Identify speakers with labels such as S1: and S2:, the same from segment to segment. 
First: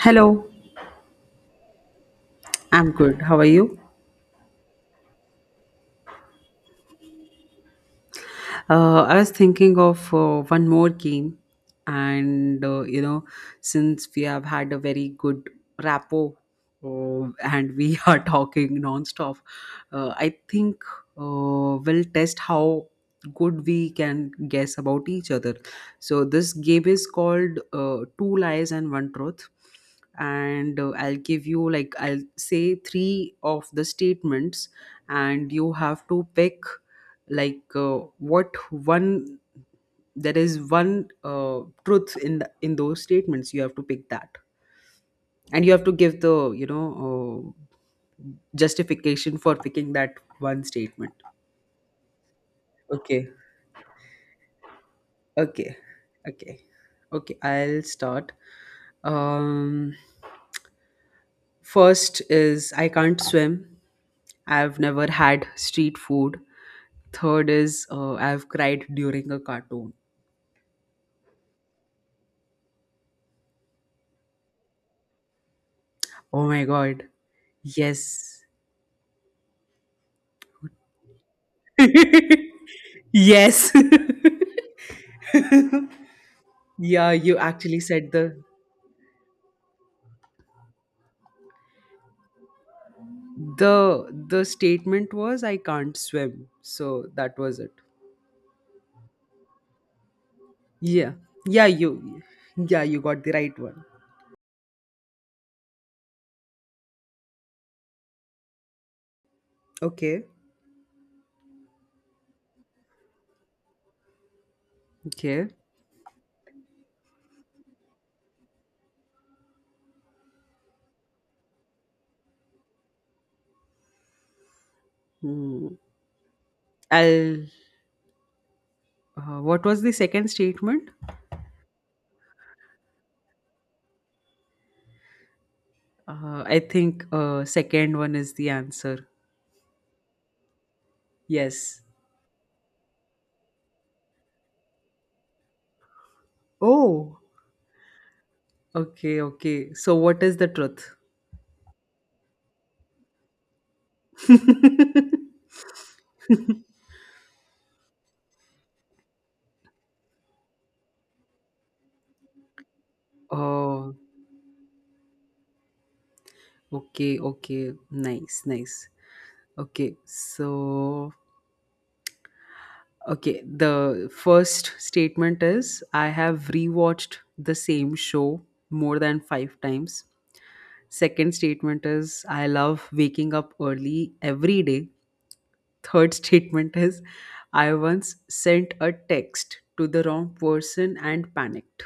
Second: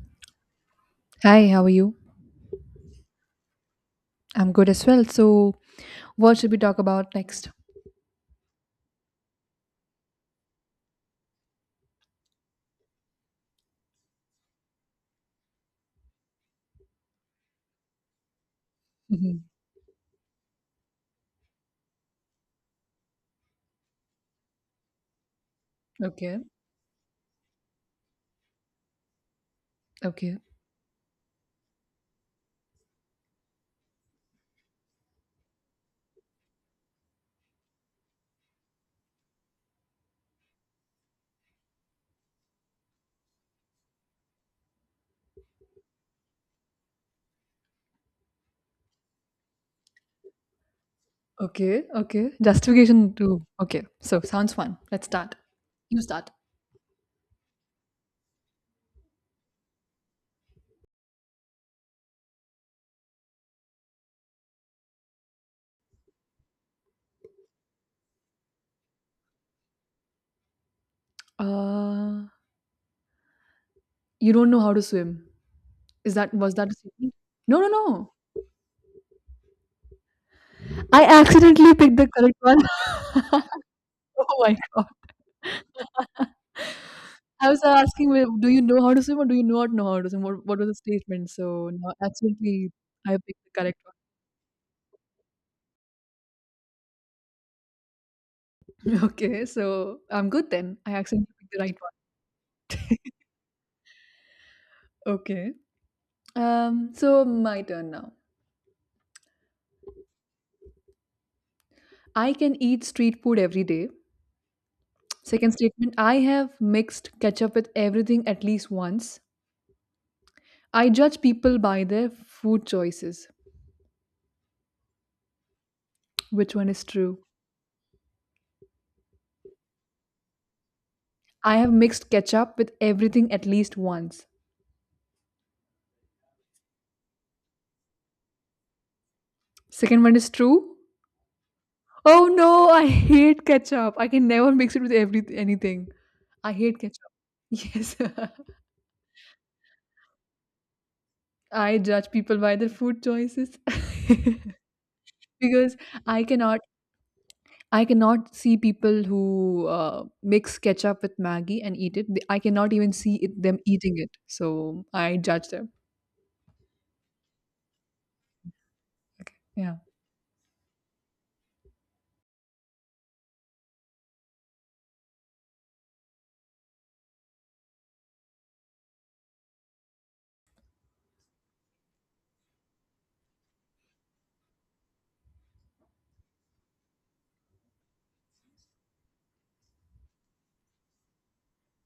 S1: Hello,
S2: Hi, how are you?
S1: I'm good. How are you?
S2: I'm good as well. So, what should we talk about next?
S1: I was thinking of one more game, and since we have had a very good rapport and we are talking non-stop,
S2: Mhm.
S1: I think we'll test how good we can guess about each other. So
S2: Okay,
S1: this game is called Two Lies and One Truth,
S2: okay,
S1: and I'll give you like I'll say three of the statements, and you have to pick like what one there is one truth in in those statements. You have to pick that, and you have to give the justification for picking that one statement.
S2: okay, okay. Justification
S1: Okay,
S2: too. Okay, so sounds fun. Let's start.
S1: okay.
S2: You start.
S1: Okay, okay, I'll start. um First is I can't swim. I've never had street food. Third is I've cried during a cartoon.
S2: Uh, you don't know how to swim. Is that
S1: Oh
S2: Was
S1: my
S2: that a
S1: god,
S2: statement? No, no, no.
S1: yes.
S2: I accidentally picked the correct one.
S1: Yes.
S2: Oh my god!
S1: Yeah, you
S2: I was
S1: actually
S2: asking,
S1: said
S2: well,
S1: the.
S2: do you know how to swim or do you not know how to swim? What was the statement? So now, accidentally, I picked the
S1: the
S2: correct one.
S1: the statement was I can't swim, so that was it.
S2: Okay, so I'm good then. I
S1: Yeah.
S2: accidentally picked the
S1: yeah
S2: right
S1: you yeah, you got the right one.
S2: one. Okay. So my turn now.
S1: Okay,
S2: I can eat street food every day.
S1: okay.
S2: Second statement, I have mixed ketchup with everything at least once. I judge people by their food choices.
S1: Hmm.
S2: Which one is true?
S1: I'll What was the second statement?
S2: I have mixed ketchup with everything at least once.
S1: I think second one is the answer.
S2: Second one is true.
S1: Yes.
S2: Oh no, I hate ketchup. I can never mix it with every anything. I hate ketchup.
S1: Oh,
S2: Yes.
S1: okay, okay. So what is the
S2: I judge people by their food choices because
S1: truth?
S2: I cannot I cannot see people who mix ketchup with Maggie and eat it. I cannot even see it, them
S1: Oh.
S2: eating it. So I judge them.
S1: Okay, okay. Nice, nice.
S2: Okay. Yeah.
S1: Okay, so okay, the first statement is I have rewatched the same show more than 5 times. Second statement is I love waking up early every day. Third statement is I once sent a text to the wrong person and panicked.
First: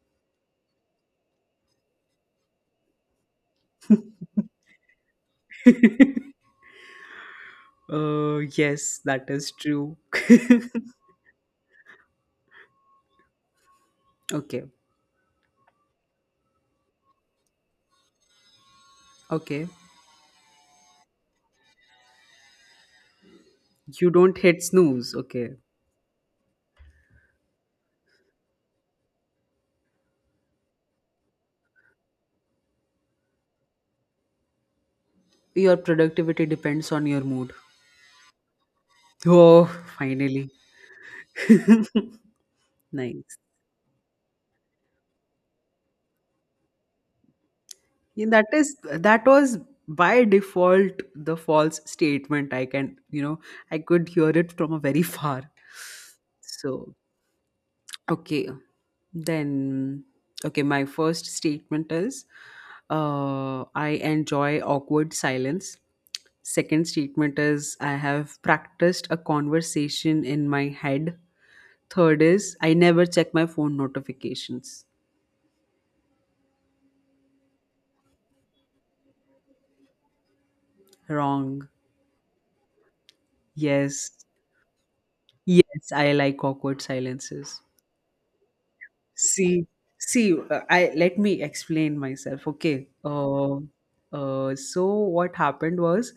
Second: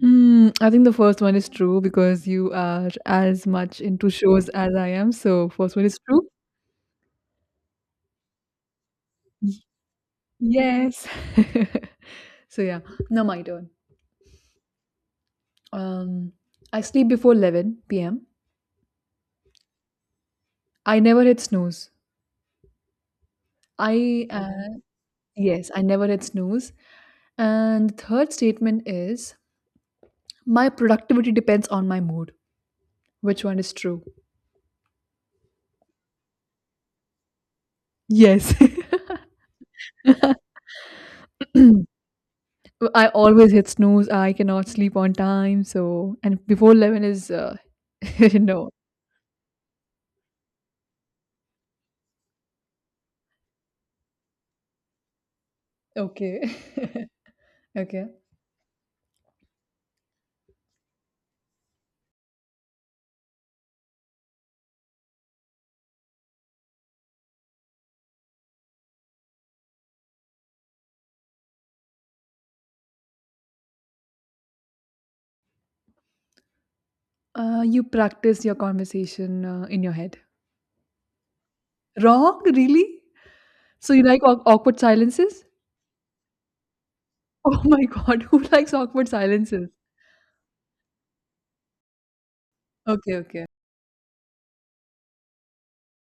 S2: Hmm, I think the first one is true because you are as much into shows as I am. So first one is true.
S1: Yes, that is true.
S2: Yes. So yeah. Now my turn.
S1: Okay,
S2: Um, I sleep before 11 p.m.
S1: okay.
S2: I never hit snooze.
S1: You
S2: I
S1: don't hit snooze. Okay.
S2: Yes, I never hit snooze. And the third statement is my productivity depends on my mood. Which one is true?
S1: Your productivity depends on your mood.
S2: Yes.
S1: Oh, finally.
S2: I
S1: Nice.
S2: always hit snooze. I cannot sleep on time. So, and before 11 is
S1: Yeah, that
S2: no.
S1: is that was by default the false statement. I can, you know, I could hear it from a very far.
S2: Okay.
S1: So,
S2: Okay.
S1: okay. Then okay, my first statement is I enjoy awkward silence. Second statement is I have practiced a conversation in my head. Third is I never check my phone notifications.
S2: You practice your conversation in your head.
S1: Wrong.
S2: Wrong? Really? So, you
S1: Yes.
S2: like awkward silences?
S1: Yes, I like awkward silences.
S2: Oh my God. Who likes awkward
S1: See,
S2: silences?
S1: see, I let me explain myself. Okay.
S2: Okay. Okay.
S1: So what happened was,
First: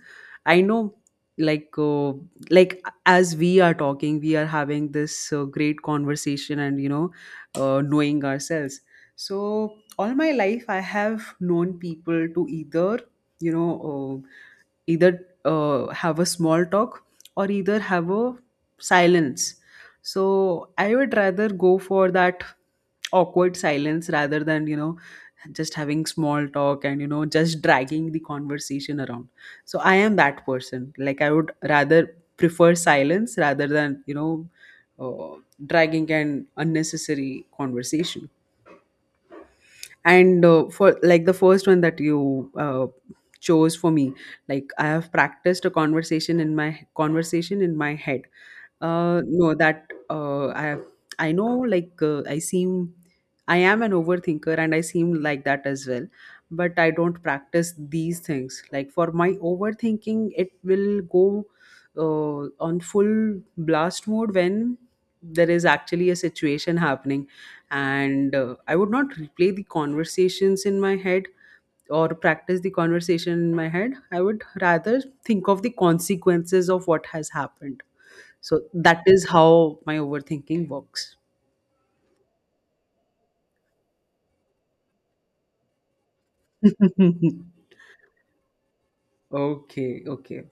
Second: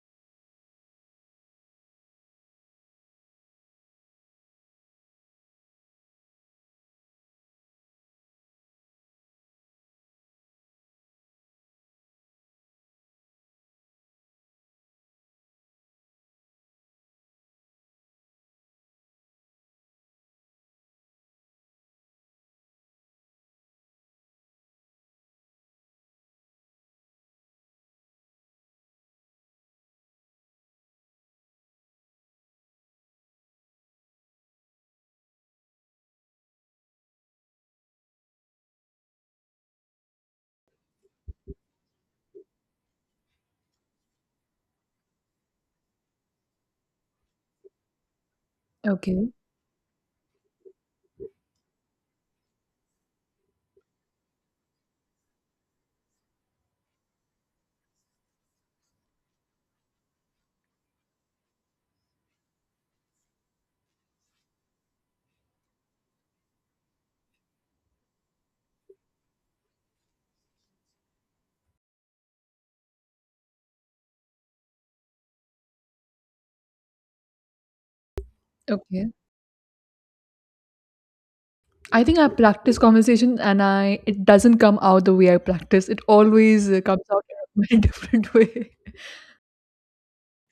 S1: I know, like, uh, like as we are talking, we are having this great conversation, and knowing ourselves. So all my life, I have known people to you know, uh, either have a small talk or either have a silence, so I would rather go for that awkward silence rather than, you know, just having small talk and, you know, just dragging the conversation around. So I am that person. Like I would rather prefer silence rather than, uh, dragging an unnecessary conversation. And for like the first one that you chose for me, like I have practiced a conversation in my head.
S2: Okay.
S1: No, that I know, like, I am an overthinker, and I seem like that as well. But I don't practice these things. Like, for my overthinking, it will go on full blast mode when there is actually a situation happening. And I would not replay the conversations in my head or practice the conversation in my head. I would rather think of the consequences of what has happened. So that
S2: Okay.
S1: is how my overthinking works.
S2: I think I practice conversation and I it doesn't come out the way I practice. It always comes out in a very different way.
S1: Okay, okay.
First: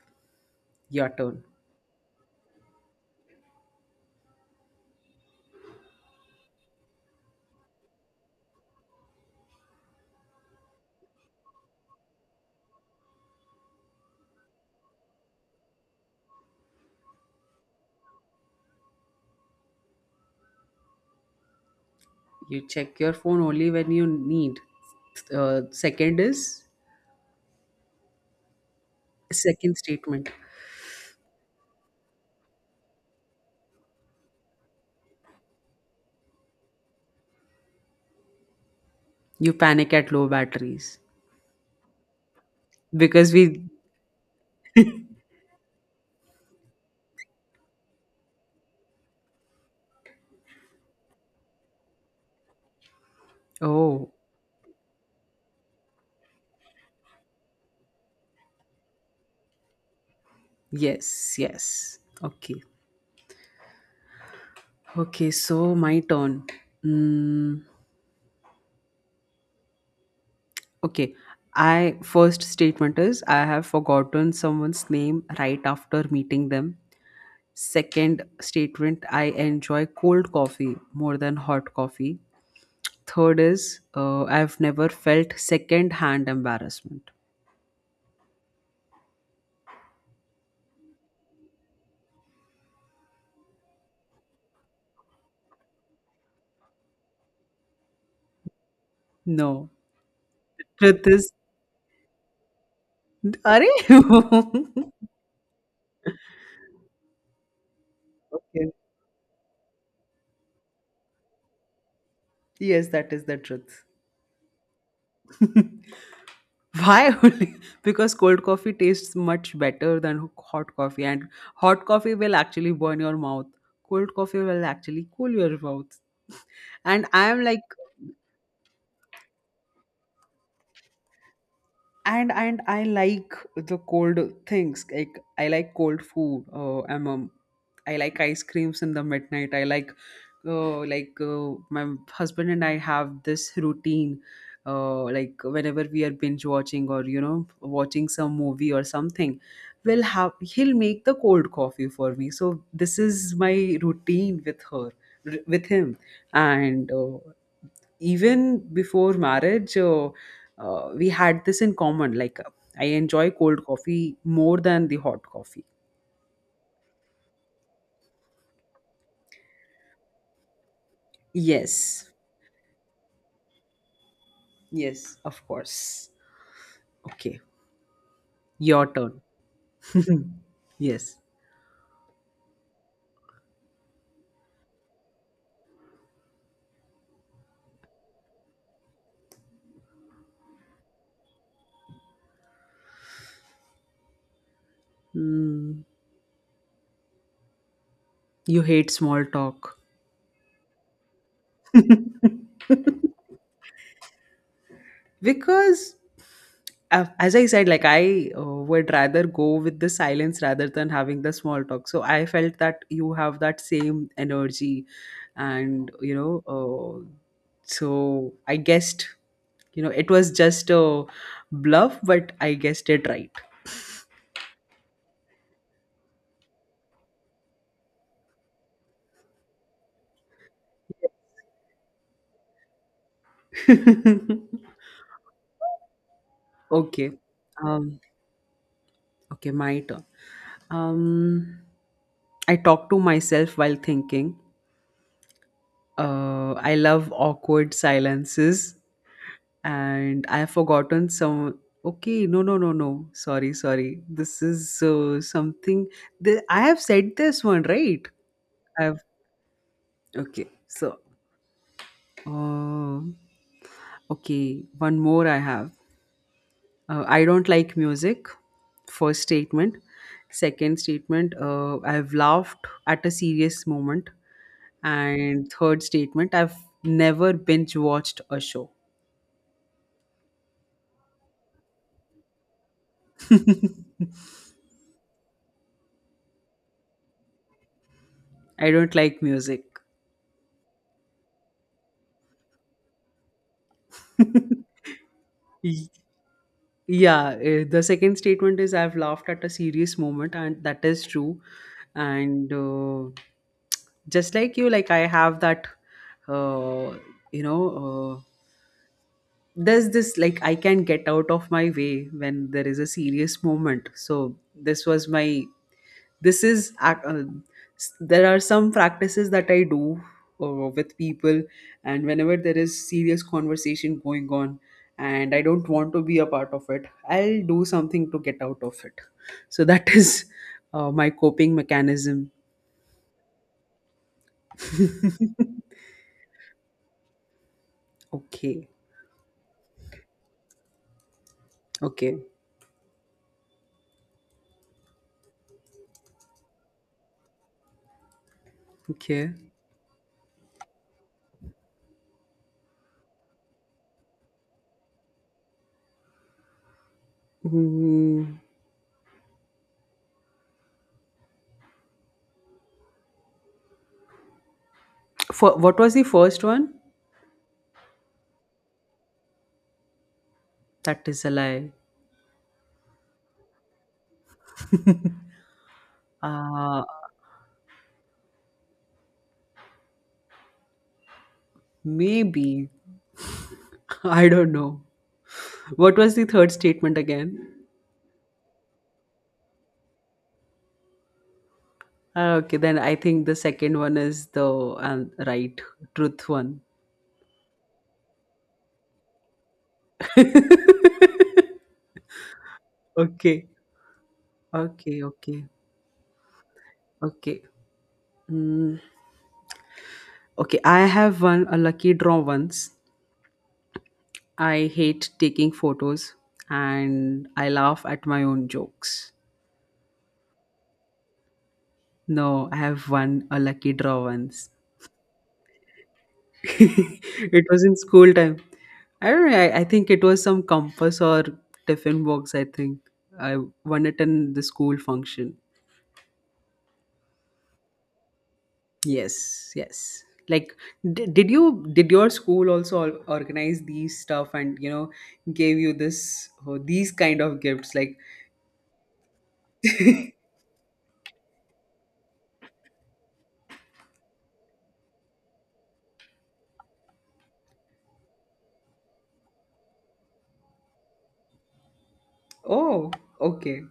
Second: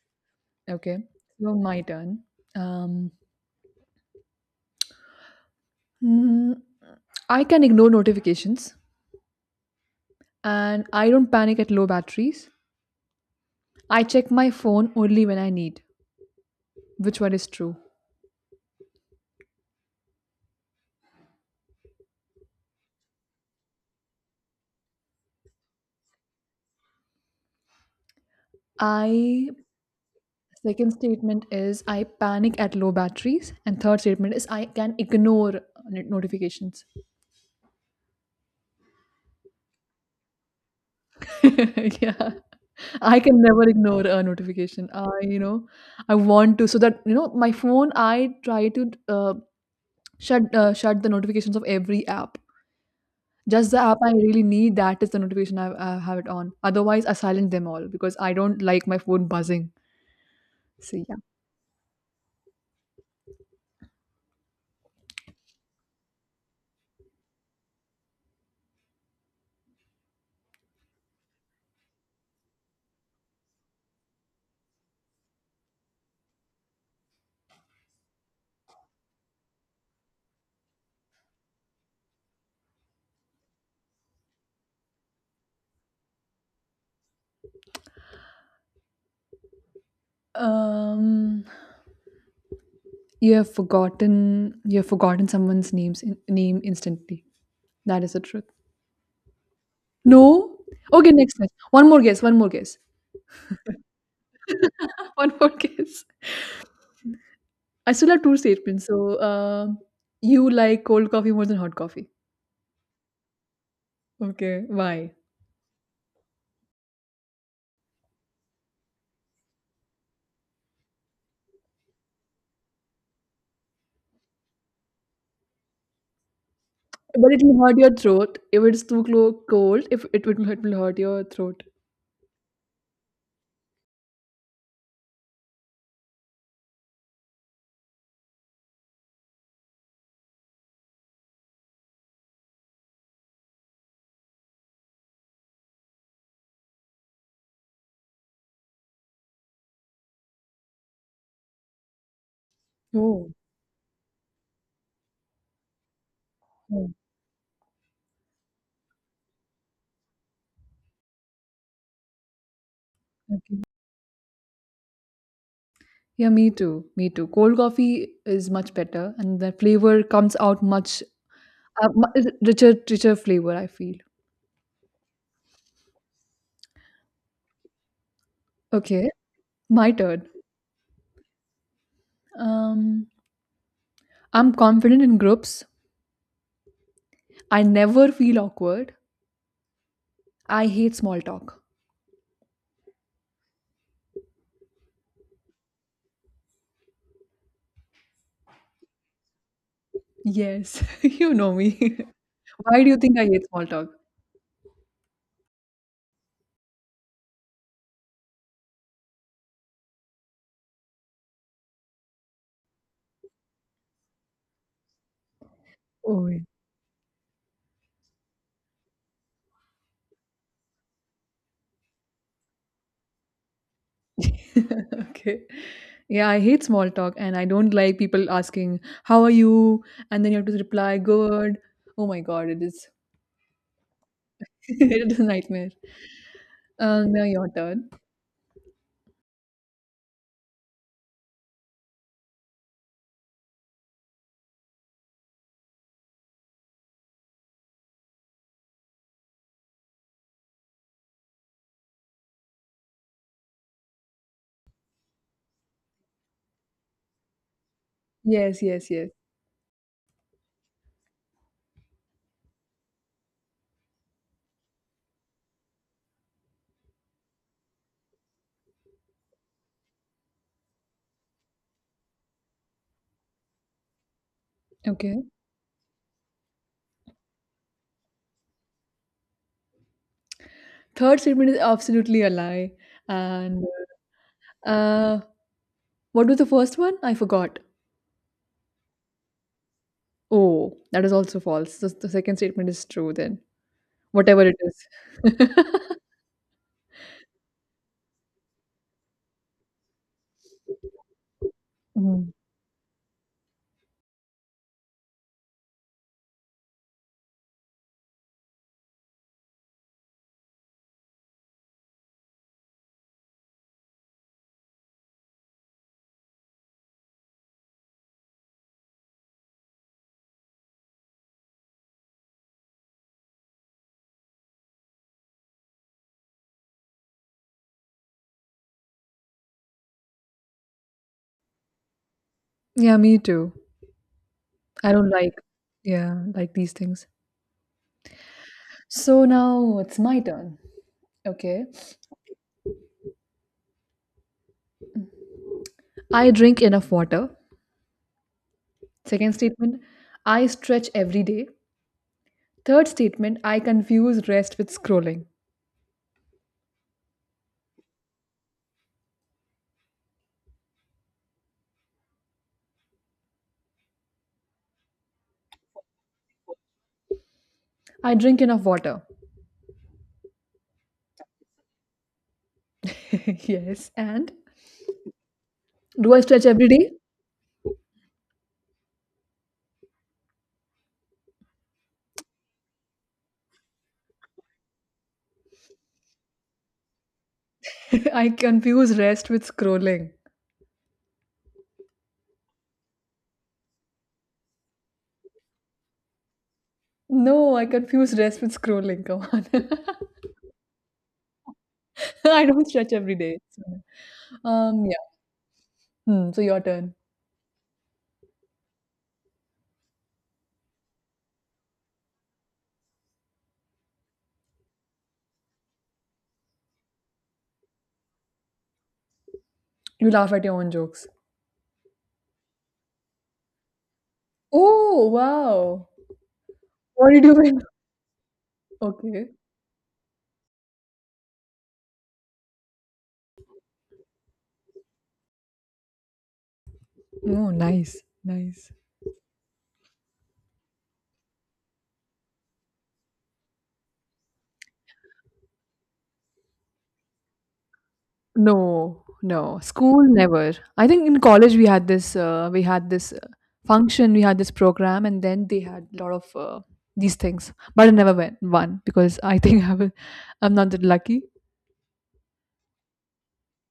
S2: Okay,
S1: Your turn.
S2: so my turn. Um, mm, I can ignore notifications and I don't panic at low batteries. I check my phone only when I need. Which one is true?
S1: You check your phone only when you need. uh, second is
S2: I
S1: second statement.
S2: Second statement is I panic at low batteries and third statement is I can ignore notifications.
S1: You panic at low batteries.
S2: Yeah. I
S1: Because
S2: can
S1: we
S2: never ignore a notification. I want to so that my phone. I try to shut the notifications of every app. Just the app
S1: Oh,
S2: I really need. That is the notification I have it on. Otherwise, I silence them all because I don't like my phone buzzing. So yeah.
S1: yes, yes, okay. Okay, so my turn. Mm, okay, I first statement is, I have forgotten someone's name right after meeting them. Second statement, I enjoy cold coffee more than hot coffee. Third is I've never felt second hand embarrassment.
S2: Um, you have forgotten. You have forgotten someone's name instantly. That is the truth.
S1: No,
S2: No.
S1: truth
S2: Okay.
S1: is.
S2: Next. Next. One more guess. One more guess.
S1: Are okay.
S2: One more guess. I still have two statements. So, you like cold coffee more than hot coffee.
S1: Yes, that is the truth.
S2: Okay, why?
S1: Why only? Because cold coffee tastes much better than hot coffee, and hot coffee will actually burn your mouth. Cold coffee will actually cool your mouth. And I
S2: But it
S1: am
S2: will
S1: like,
S2: hurt your throat if it's too cold. If it will hurt your throat.
S1: and I like the cold things. Like I like cold food, I like ice creams in the midnight. I like my husband and I have this routine. Like whenever we are binge watching or, watching some movie or something, we'll have he'll make the cold coffee for me, so this
S2: Oh,
S1: is my routine with with him. And
S2: oh,
S1: even before marriage, we had this in common. Like, I enjoy
S2: okay.
S1: cold coffee more than the hot coffee.
S2: Yeah, me too. Me too. Cold coffee is much better, and the flavor comes out much uh,
S1: Yes,
S2: mu- richer flavor. I feel.
S1: yes, of course. Okay, your
S2: Okay,
S1: turn.
S2: my turn.
S1: Yes.
S2: Um, I'm confident in groups. I never feel awkward. I hate small talk.
S1: Mm, you hate small talk.
S2: Yes, you know me. Why do you think I hate small talk?
S1: Because as I said, like I would rather go with the silence rather than having the small talk, so I felt that you have that same energy, and
S2: Oh, yeah.
S1: so I guessed, you know, it was just a bluff, but I guessed it right.
S2: Okay. Yeah, I hate small talk and I don't like people asking, How are you? And then you have to reply, Good. Oh my God, it is it is a nightmare.
S1: Okay.
S2: Now your
S1: um
S2: turn.
S1: okay, my turn. um I talk to myself while thinking. I love awkward silences, and I have forgotten some. Okay, no, no, no, no. Sorry, sorry. This is something. I have said this one, right?
S2: Yes, yes,
S1: I've.
S2: yes.
S1: Okay. So, uh, okay, one more I have. I don't like music. First statement. Second statement. I've laughed at a serious moment.
S2: Okay.
S1: And third statement. I've never binge watched a show.
S2: Third statement is absolutely a lie. And
S1: I
S2: uh, what was the first one? I forgot.
S1: don't like music.
S2: Oh, that is also false. The second statement is true then. Whatever it is.
S1: Y- Yeah, the second statement is, I've laughed at a serious moment, and that is true.
S2: Mhm.
S1: And just like you, like I have that, uh, you know, uh, there's this, like I can get out of my way when there is a serious moment. So this was my this is ac- s- there are some practices that I do with people, and whenever there is serious conversation going on and I don't want to be a part of it, I'll do something to get out of it. So that is my coping mechanism.
S2: Yeah, me too. I don't like, yeah, like these things.
S1: Okay,
S2: So now it's my turn. Okay.
S1: okay,
S2: I drink enough water.
S1: okay.
S2: Second statement, I stretch every day. Third statement, I confuse rest with scrolling.
S1: Mm, for, what was the first one?
S2: I drink enough water.
S1: That is a lie.
S2: Yes. And do I stretch every
S1: uh,
S2: day?
S1: Maybe. I don't know. What was the third statement again?
S2: I confuse rest with scrolling.
S1: Ah, okay, then I think the second one is the truth one.
S2: No, I confuse rest with scrolling. Come on. I don't stretch every day.
S1: Okay,
S2: So, yeah.
S1: okay, okay,
S2: Hmm, so your turn.
S1: okay. Mm, okay, I have won a lucky draw once. I hate taking photos, and I laugh at my own jokes.
S2: You laugh at your own jokes.
S1: No, I have won a lucky draw once.
S2: Oh, wow. What did you
S1: It
S2: do?
S1: was in school time. I don't
S2: Okay.
S1: know. I think it was some compass or tiffin box. I think I won it in the school function.
S2: Oh, nice, nice.
S1: Yes, yes. Like, did your school also organize these stuff and gave you this oh, these kind of gifts? Like,
S2: No, no. School never. I think in college we had this function, we had this program and then they had a lot of these things. But I never went one because I think I'm not that lucky.
S1: oh, okay,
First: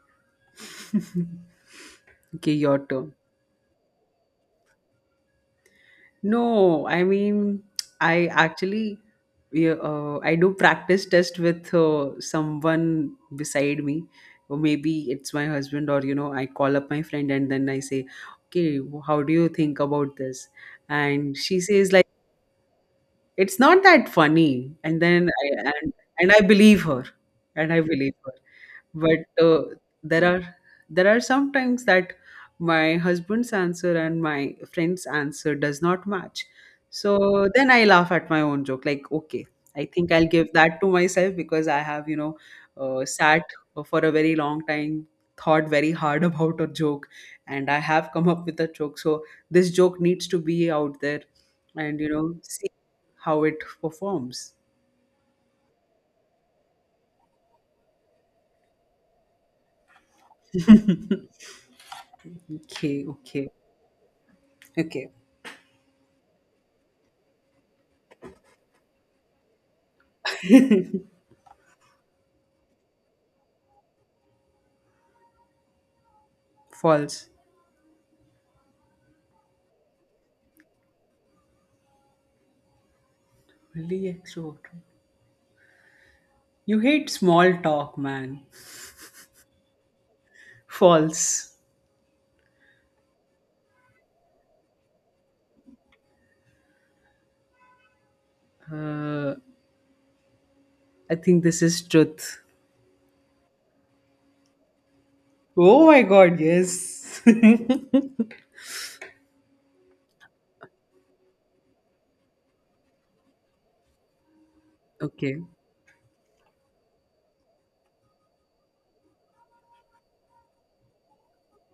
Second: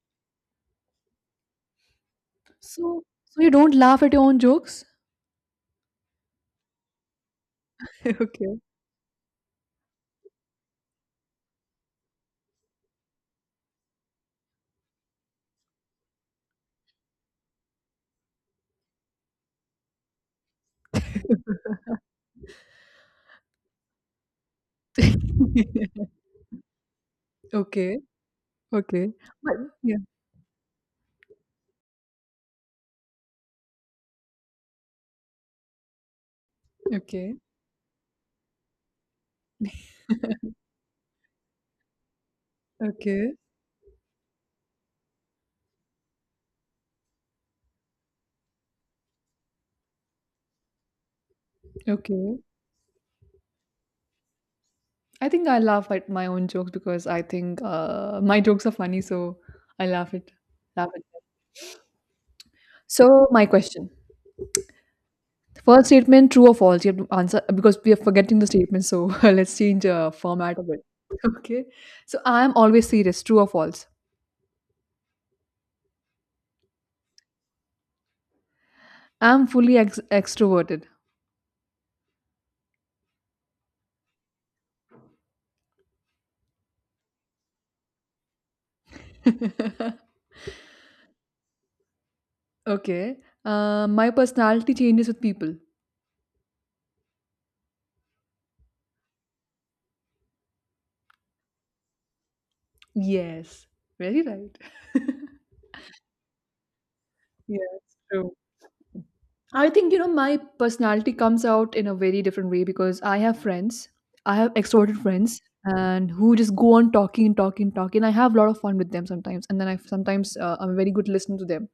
S1: okay, your
S2: So
S1: turn.
S2: so you don't laugh at your own jokes?
S1: No, I mean, I
S2: Okay.
S1: actually, yeah, I do practice test with someone beside me, or maybe it's my husband, or you know, I call up my friend and then I say, okay, how do you think about this? And she says, like, it's not that funny. And then I believe her. And I
S2: Okay.
S1: believe her,
S2: Okay.
S1: but
S2: But yeah.
S1: there are there are some times that my husband's answer and my friend's answer does not match.
S2: Okay.
S1: So then I laugh at my own joke, like, okay, I think I'll give that to myself because I have,
S2: Okay.
S1: sat for a very long time, thought very hard about a joke, and I have come up with a joke, so this joke needs to be out there, and you know,
S2: Okay.
S1: see how it performs.
S2: I think I laugh at my own jokes because I think my jokes are funny, so I laugh at.
S1: Okay,
S2: So my
S1: okay,
S2: question:
S1: okay.
S2: first statement, true or false? You have to answer because we are forgetting the statement. So let's change format of it. Okay. So I am always serious. True or false?
S1: False.
S2: I am fully extroverted.
S1: Really extroverted. You hate small talk, man. False.
S2: Okay. My personality changes with people.
S1: Uh, I think this is truth.
S2: Yes. Very right.
S1: Oh my god, yes.
S2: Yes. I think, my personality comes out in a very different way because I have friends. I have extroverted
S1: Okay.
S2: friends and who just go on talking and talking and talking. I have a lot of fun with them sometimes. And then I'm a very good listener to them.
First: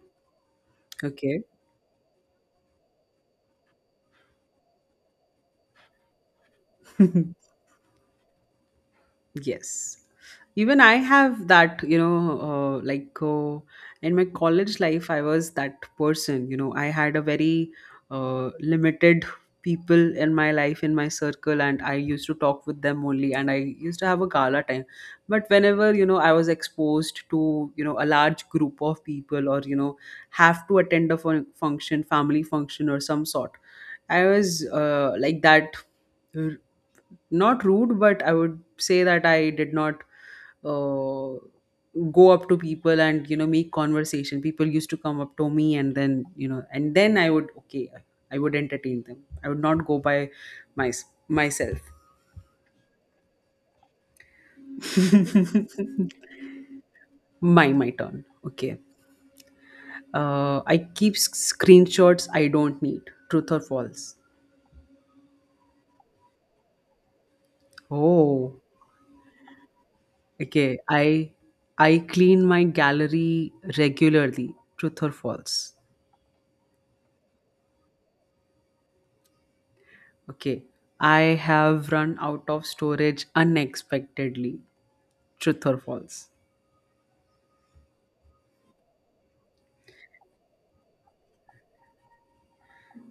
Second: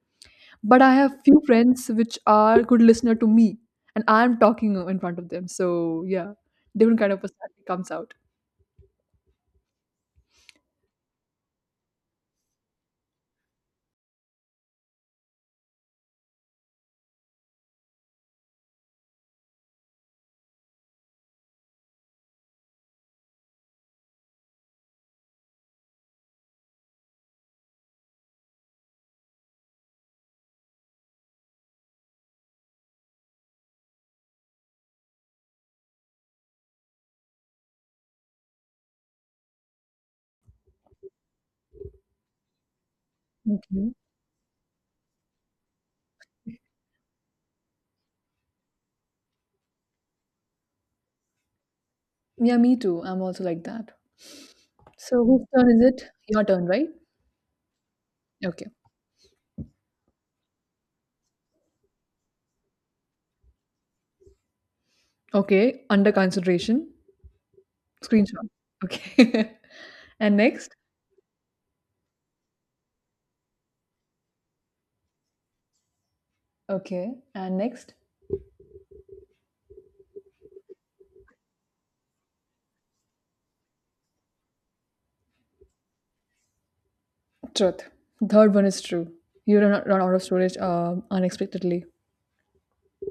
S2: But I have few
S1: Okay.
S2: friends which are good listener to me and I'm talking in front of them. So yeah, different kind of personality comes out.
S1: Yes. Even I have that, uh, like uh, in my college life, I was that person. You know, I had a very limited people in my life, in my circle, and I used to talk with them only, and I used to have a gala time. But whenever, you know, I was exposed to, you know, a large group of people or, you know, have to attend a function, family function or some sort, I was like that. Not rude, but I would say that I did not uh, go up to people and, you know, make
S2: Okay.
S1: conversation. People used to come up to me, and then, I would, okay, I would entertain them. I would not go by my myself.
S2: Yeah, me too. I'm also like that. So whose turn is it? Your turn, right?
S1: My turn,
S2: Okay.
S1: okay. I keep screenshots I don't need. Truth or false?
S2: Okay. Under consideration. Screenshot.
S1: Oh,
S2: Okay. And
S1: okay.
S2: next?
S1: I clean my gallery regularly. Truth or false?
S2: Okay. And next?
S1: Okay, I have run out of storage unexpectedly. Truth or false?
S2: Truth. Third one is true. You run out of storage unexpectedly.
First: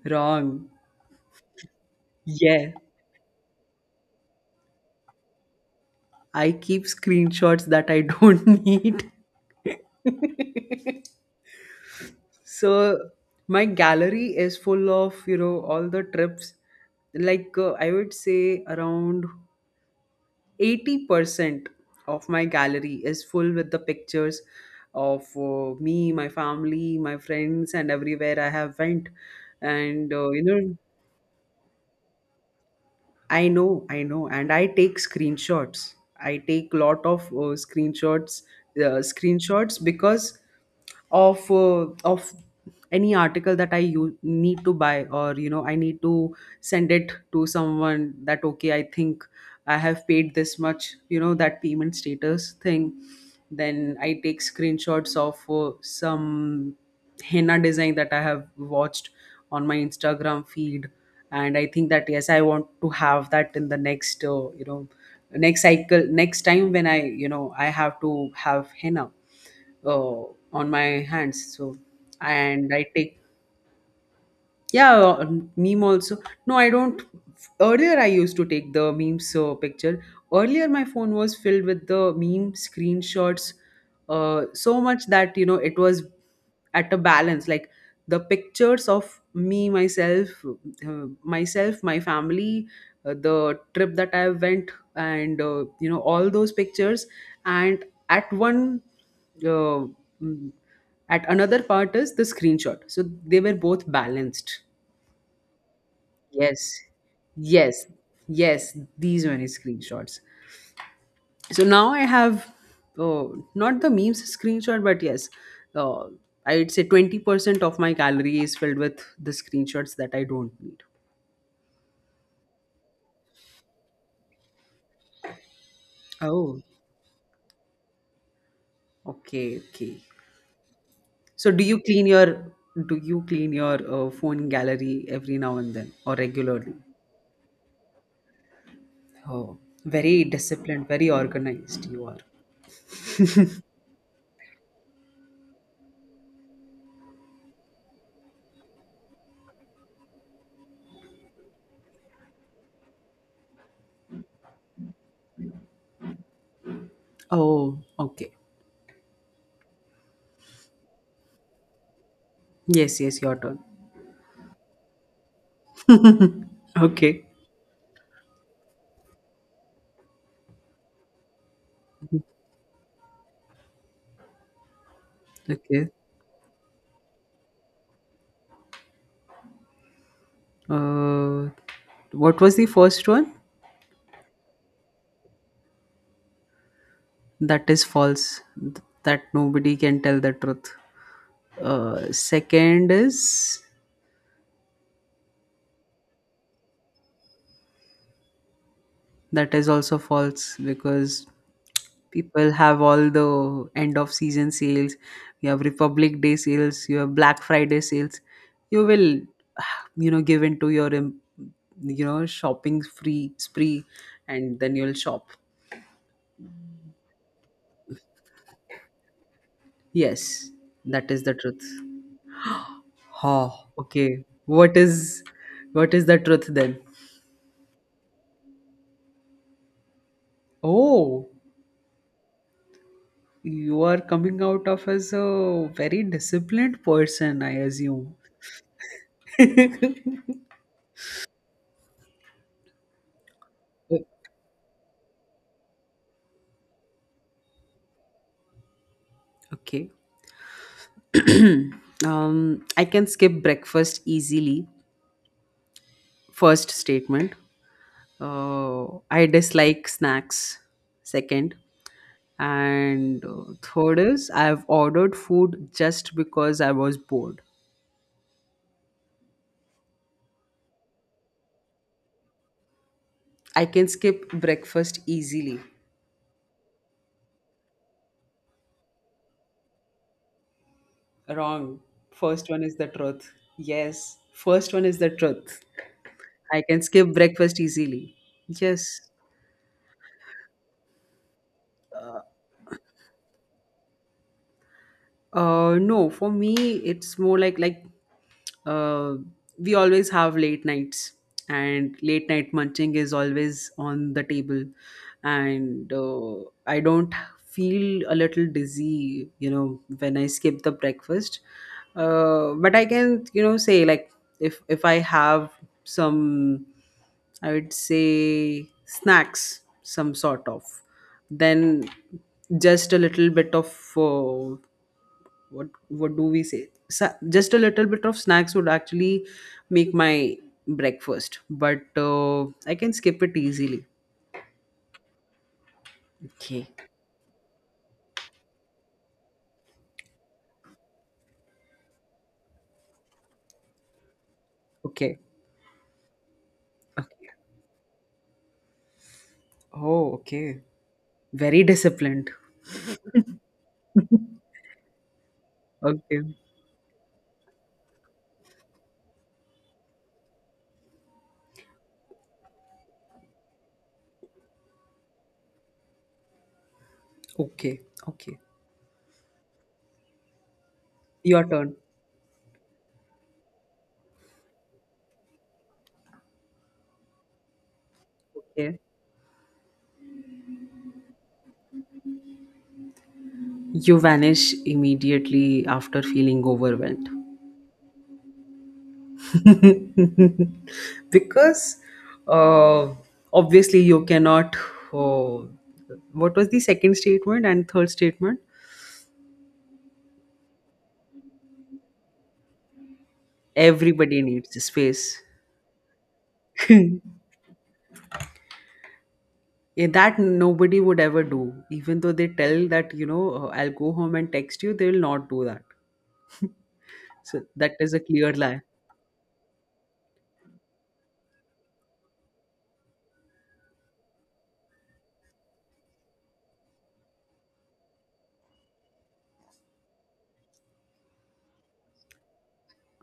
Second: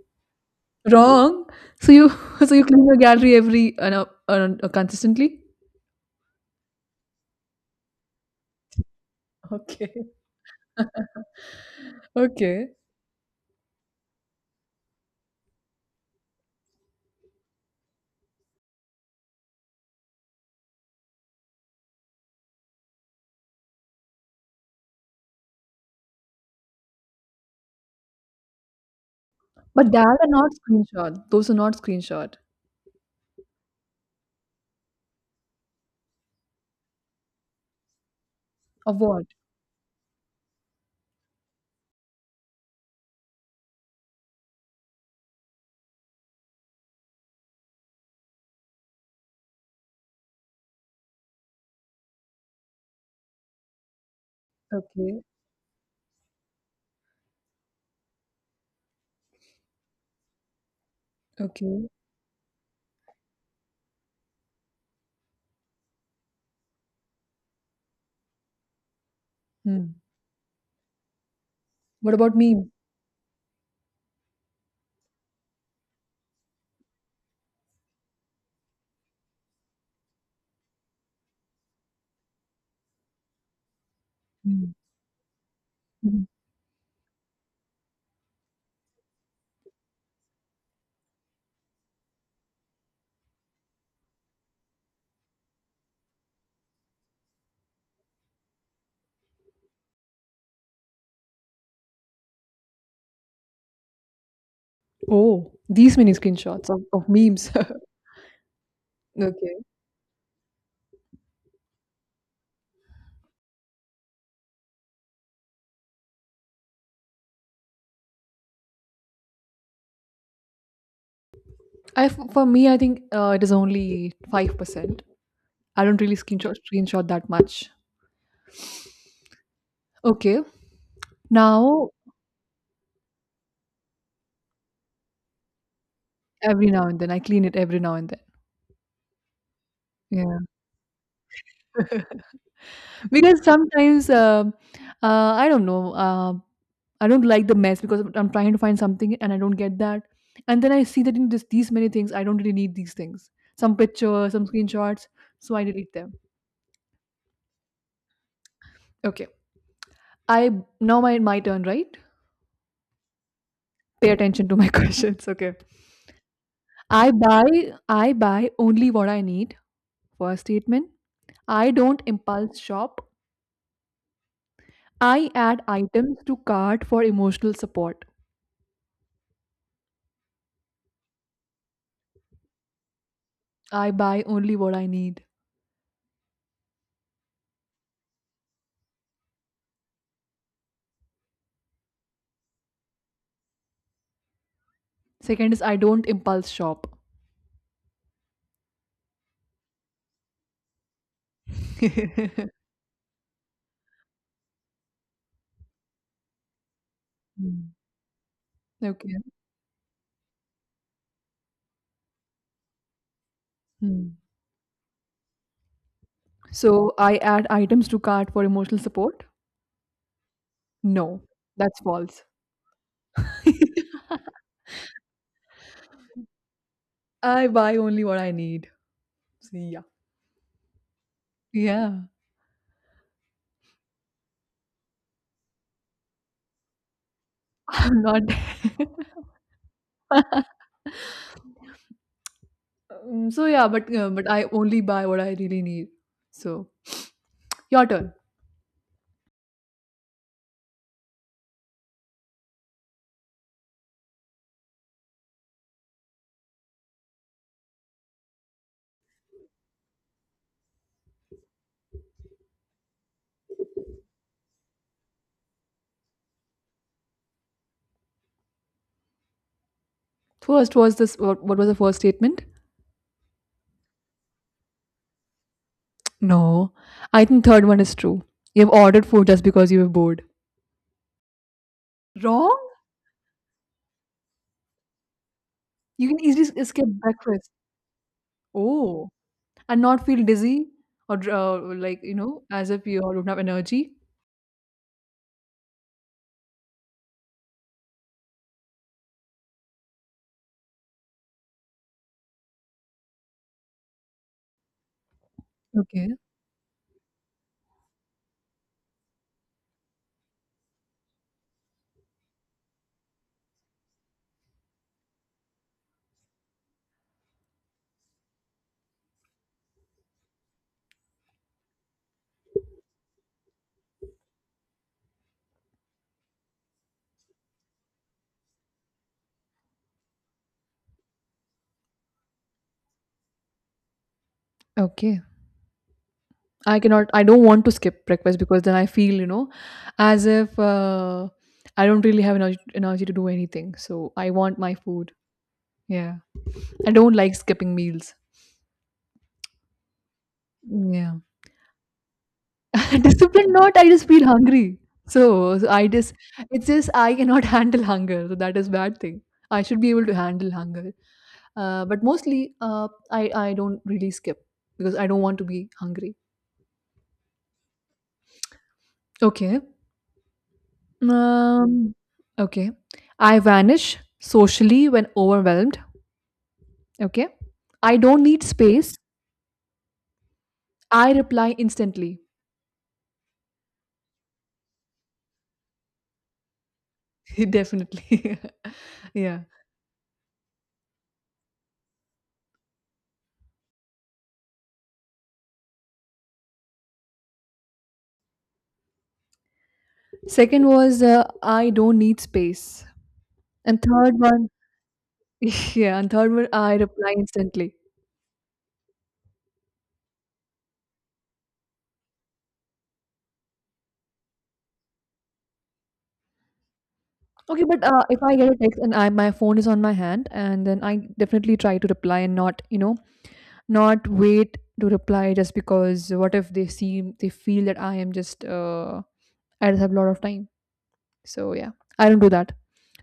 S1: Wrong.
S2: Wrong. So you so you
S1: Yeah,
S2: clean your gallery every no, consistently.
S1: I keep screenshots that I don't need.
S2: Okay. Okay.
S1: So my gallery is full of, you know, all the trips. I would say around 80% of my gallery is full with the pictures of me, my family, my friends, and everywhere I have went.
S2: But that
S1: And
S2: are
S1: you
S2: not
S1: know
S2: screenshot. Those are not screenshot.
S1: I know, I know, and I take screenshots. I take lot of screenshots,
S2: Of what?
S1: screenshots because of any article that I need to buy, or you know I need to send it to someone that okay I think I have paid this much, that payment status thing. Then I take screenshots
S2: Okay.
S1: of some henna design that I have watched on my Instagram feed, and I
S2: Okay.
S1: think that yes, I want to have that in the next next cycle, next time when I you know I have to have henna
S2: Hmm.
S1: uh, on my hands. So
S2: What about meme?
S1: and I take, yeah, meme also. No, I don't. Earlier I used to take the memes so picture. Earlier my phone was filled with the meme screenshots,
S2: Hmm.
S1: so much that you know it was
S2: Mhm.
S1: at a balance. Like the pictures of me myself, myself, my family, the trip that I went, and all those pictures, and at one uh, mm, at another part is the screenshot. So they were both balanced.
S2: Oh, these many screenshots
S1: Yes,
S2: of memes.
S1: yes, yes, these many
S2: Okay.
S1: screenshots. So now I have, uh, not the memes screenshot, but yes, uh, I'd say 20% of my gallery is filled with the screenshots that I don't need.
S2: For me, I think it is only 5%. I don't really screenshot
S1: Oh,
S2: screenshot that much.
S1: okay, okay.
S2: Okay.
S1: So do you
S2: Now,
S1: clean your phone gallery every now and then, or
S2: every
S1: regularly?
S2: now and then, I clean it every now and then.
S1: Oh, very disciplined, very organized
S2: Yeah.
S1: you are.
S2: Because sometimes, I don't know, I don't like the mess because I'm trying to find something and I don't get that. And then I see that in these many things, I don't really need these things. Some pictures, some screenshots, so I delete them.
S1: Oh okay.
S2: Okay. I Now my turn, right?
S1: Yes, yes, your turn.
S2: Pay attention to my questions. Okay. I
S1: Okay,
S2: buy I buy only what I need. First statement, I don't impulse shop. I add
S1: okay.
S2: items to cart for emotional support.
S1: uh what was the first one?
S2: I buy only what I need.
S1: That is false. That nobody can tell the truth. Second is,
S2: Second is I don't impulse shop.
S1: that is also false because people have all the end of season sales, you have Republic Day sales, you have Black
S2: Hmm.
S1: Friday sales, you
S2: Okay.
S1: will give into your shopping free spree
S2: Hmm.
S1: and then you'll shop.
S2: So I add items to cart for emotional support?
S1: Yes, that
S2: No,
S1: is the truth.
S2: that's false.
S1: Ha. Okay, what is, what is the truth then?
S2: I buy only what I need. So, yeah.
S1: Oh.
S2: Yeah.
S1: You are coming out of as a very disciplined person, I
S2: I'm
S1: assume.
S2: not. So yeah, but I only buy what I really need. So your turn.
S1: Okay. I can skip breakfast easily. First statement. I dislike snacks. Second. And third is, I've ordered food just because I was bored.
S2: First was this. What was the first statement?
S1: I can skip breakfast easily.
S2: No, I think third one is true. You have ordered food just because you were bored.
S1: Wrong. First
S2: Wrong.
S1: one is the truth. Yes. First one is the truth.
S2: You can
S1: I
S2: easily
S1: can
S2: skip
S1: skip
S2: breakfast.
S1: breakfast easily. Yes.
S2: Oh, and not feel dizzy or like as if you don't have energy.
S1: No, for me it's more like uh, we always have late nights, and late night munching is always on the table, and
S2: Okay.
S1: I don't feel a little dizzy, you know, when I skip the breakfast. But I can, you know, say like if I have some, I would say snacks, some sort of, then just a little bit of what what do we say just a little bit of snacks would actually make my breakfast. But I can skip it easily.
S2: Okay.
S1: Okay,
S2: I cannot. I don't want to skip breakfast because then I feel as if I don't really have energy to do anything. So I want my food.
S1: okay,
S2: Yeah. I don't
S1: okay.
S2: like skipping meals.
S1: Oh okay,
S2: Yeah.
S1: very disciplined.
S2: Discipline not, I just feel hungry. So,
S1: Okay,
S2: it's just I cannot handle hunger. So that is bad thing. I should be able to handle hunger. But mostly, I don't really skip because I don't want to be hungry.
S1: okay, okay.
S2: Okay.
S1: Your turn.
S2: Um. Okay. I vanish socially when overwhelmed. Okay. I don't need
S1: Okay.
S2: space. I reply instantly.
S1: You vanish immediately after feeling overwhelmed.
S2: Definitely. Yeah.
S1: Because, uh, obviously you cannot, uh, what was the second statement and third statement?
S2: Second was I don't need space. And third
S1: Everybody needs
S2: one
S1: the space.
S2: Yeah, and third one, I reply instantly.
S1: Yeah, that nobody would ever do, even though they tell that I'll go home and text you, they will not do that. So
S2: Okay,
S1: that
S2: but
S1: is a
S2: if
S1: clear
S2: I get a
S1: lie.
S2: text and I my phone is on my hand, and then I definitely try to reply and not, you know, not wait to reply just because what if they seem they feel that I just have a lot of time. So yeah, I don't do that.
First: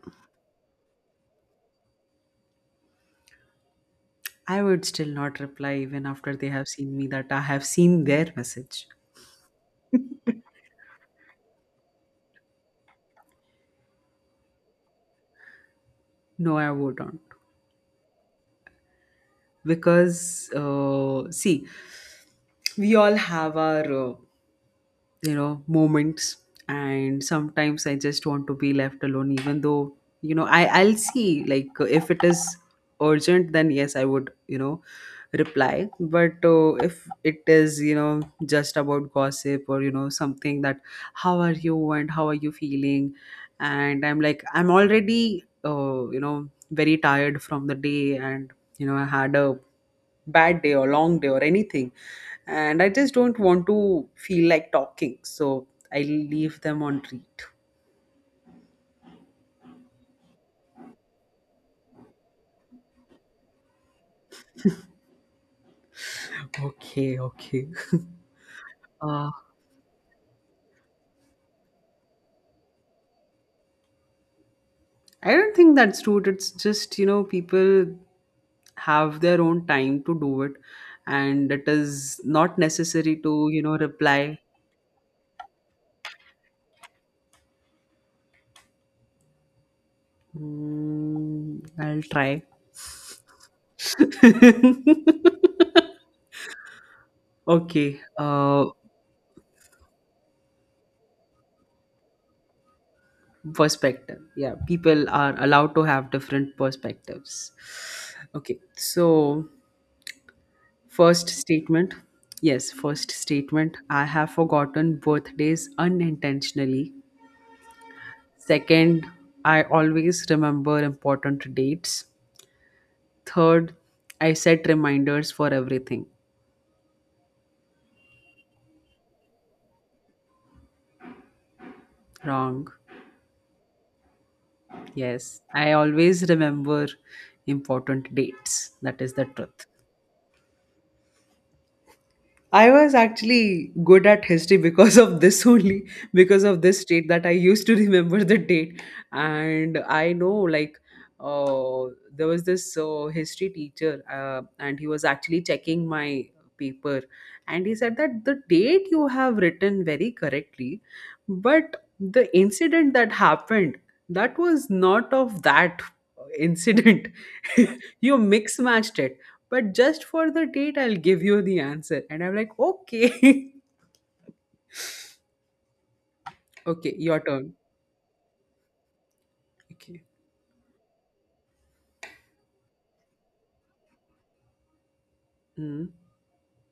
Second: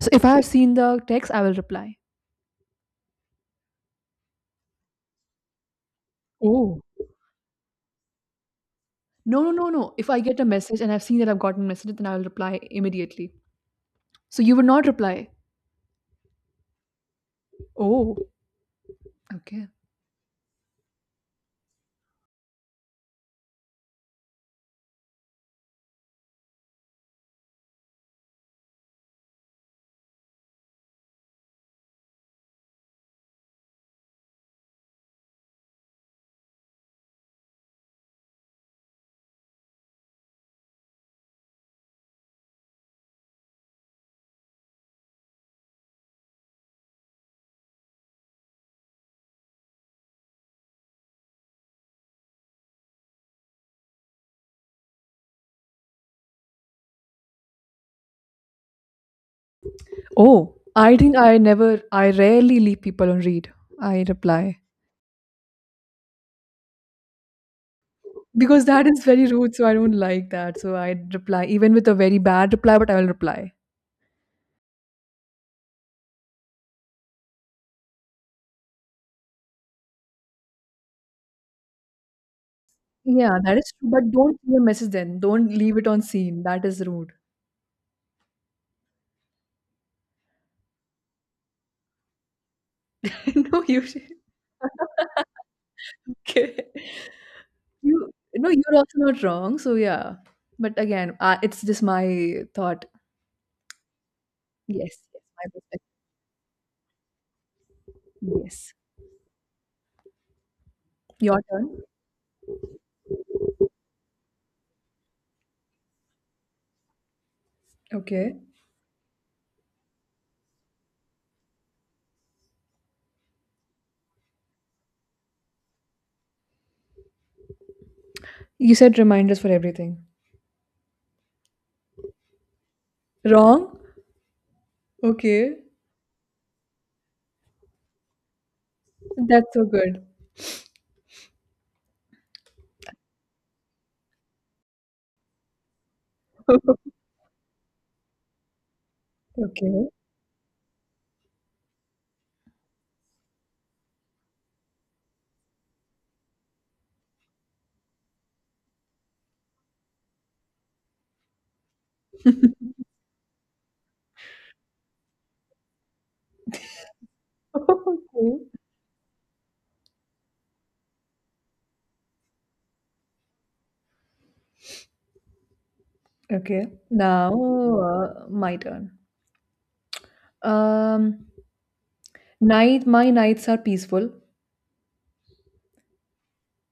S2: So if I have seen the text, I will reply.
S1: I would still not reply even after they have
S2: Oh,
S1: seen me that I have seen their message.
S2: no, no, no, no. If I get a message and I've seen that I've gotten message, then I will reply immediately. So you would not reply.
S1: No, I wouldn't.
S2: Oh, okay.
S1: Because see, we all have our moments, and sometimes I just want to be left alone. Even though I'll see, like, if it is urgent, then yes, I would, you know, reply. But if it is, you know, just about gossip or you know something that how are you and how are you feeling, and I'm like, I'm already very tired from the day, and you know I had a bad day or long day or anything, and I just don't want to feel like talking, so I leave them on read.
S2: Oh, I think I never, I rarely leave people on read. I reply
S1: Okay, okay.
S2: because that is very
S1: Uh,
S2: rude, so I don't like that. So I reply even with a very bad reply, but I will reply.
S1: I don't think that's rude. It's just you know people have their own time to do it, and it is not necessary
S2: Yeah,
S1: to
S2: that
S1: you
S2: is
S1: know
S2: true. But don't
S1: reply.
S2: leave a message then. Don't leave it on scene. That is rude.
S1: Mm, I'll try.
S2: No, you should. Okay.
S1: Okay.
S2: You No, you're also not wrong. So yeah, but again, it's just my thought.
S1: Perspective. Yeah,
S2: Yes,
S1: people
S2: yes,
S1: are
S2: my
S1: allowed to
S2: perspective.
S1: have different perspectives. Okay,
S2: Yes,
S1: so first
S2: your turn.
S1: statement. Yes, first statement. I have forgotten birthdays unintentionally.
S2: Okay.
S1: Second, I always remember important dates. Third, I set reminders for everything.
S2: You said reminders for everything.
S1: Wrong.
S2: Wrong.
S1: Yes,
S2: Okay.
S1: I always remember important dates. That is the
S2: That's
S1: truth.
S2: so good.
S1: I was actually good at history because of this only, because of this state that I used to remember the date. And
S2: Okay.
S1: I know, like, uh, there was this history teacher, and he was actually checking my paper. And he said that the date you have written very correctly, but the incident that happened, that was not of that incident. You
S2: Okay.
S1: mix matched it, but just for the date I'll give you the answer. And I'm like, okay.
S2: Okay.
S1: Okay, your
S2: Now,
S1: turn.
S2: my turn.
S1: Okay.
S2: Um, my nights are peaceful.
S1: Mm.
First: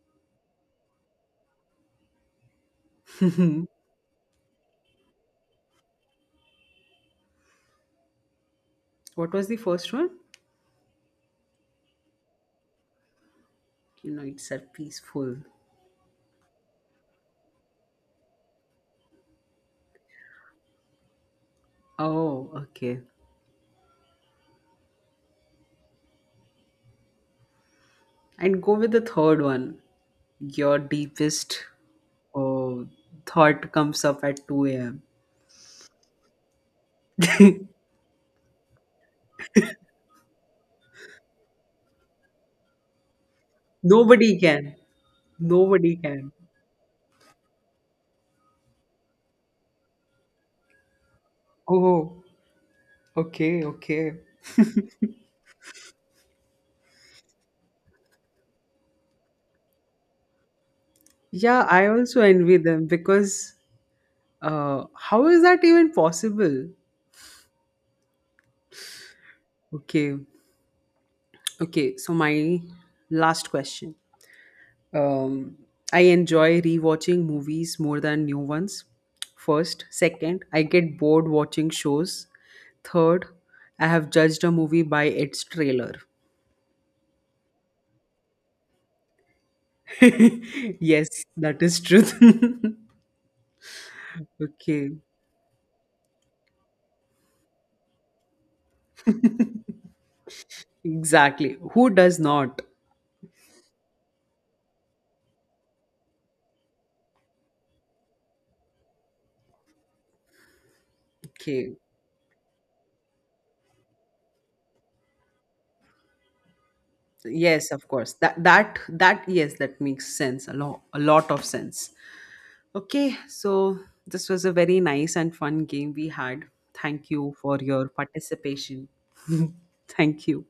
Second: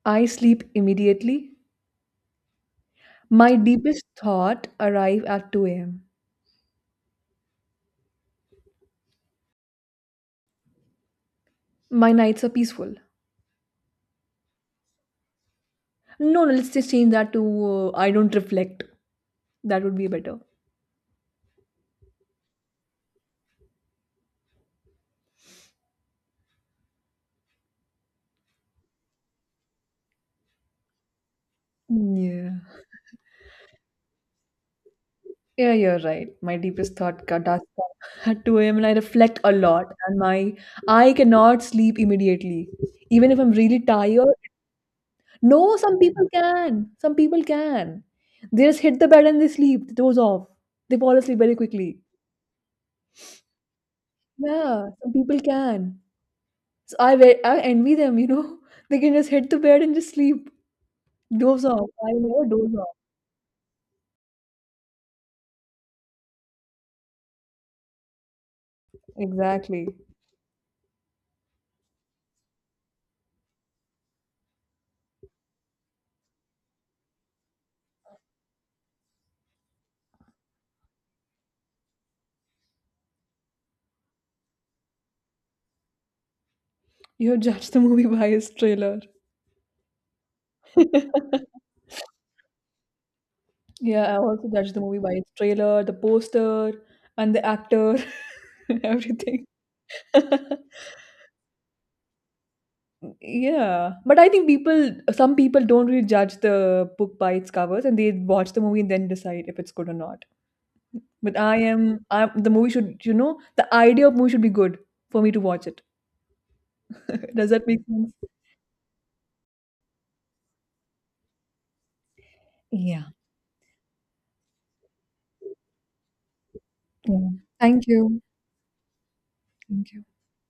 S2: I sleep immediately. My deepest thought arrive at 2 a.m.
S1: What was the first one?
S2: My nights are peaceful.
S1: You know, it's are peaceful.
S2: No, no, let's just change that to I don't reflect. That would be better.
S1: Oh okay, and go with the third one, your deepest.
S2: Yeah.
S1: Oh, thought comes up at 2 a.m.
S2: Yeah, you're right. My deepest thought does come at 2 a.m. and I reflect a lot and my I cannot sleep immediately. Even if I'm really
S1: Nobody
S2: tired.
S1: can,
S2: No,
S1: nobody
S2: some
S1: can.
S2: people can. Some people can. They just hit the bed and they sleep. The door's off. They fall asleep very quickly.
S1: Oh, okay, okay.
S2: Yeah, some people can. So I envy them. They can just hit the bed and just sleep. Doze
S1: Yeah, I
S2: off. I
S1: also
S2: never
S1: envy
S2: doze
S1: them
S2: off.
S1: because how is that even possible?
S2: Exactly.
S1: Okay, okay. So my last question. Um, I enjoy rewatching movies more than new ones. First, second, I get bored watching shows. Third, I have judged a movie by its trailer.
S2: You have judged the movie by its trailer.
S1: Yes, that is truth.
S2: Yeah, I also judged the
S1: Okay,
S2: movie by its trailer, the poster, and the actor, everything.
S1: exactly. Who does not?
S2: Yeah, but I think some people don't really judge the book by its covers, and they watch the movie and then decide if it's good or not. But I
S1: Okay.
S2: am, I the movie should, the idea of movie should be good for me to watch it. Does that
S1: Yes,
S2: make
S1: of
S2: sense?
S1: course. That yes, that makes sense. A lot of sense.
S2: Yeah.
S1: Okay, so this was a very nice and fun game we had. Thank
S2: Yeah.
S1: you for
S2: Thank
S1: your
S2: you.
S1: participation.
S2: Thank you.
S1: Thank you.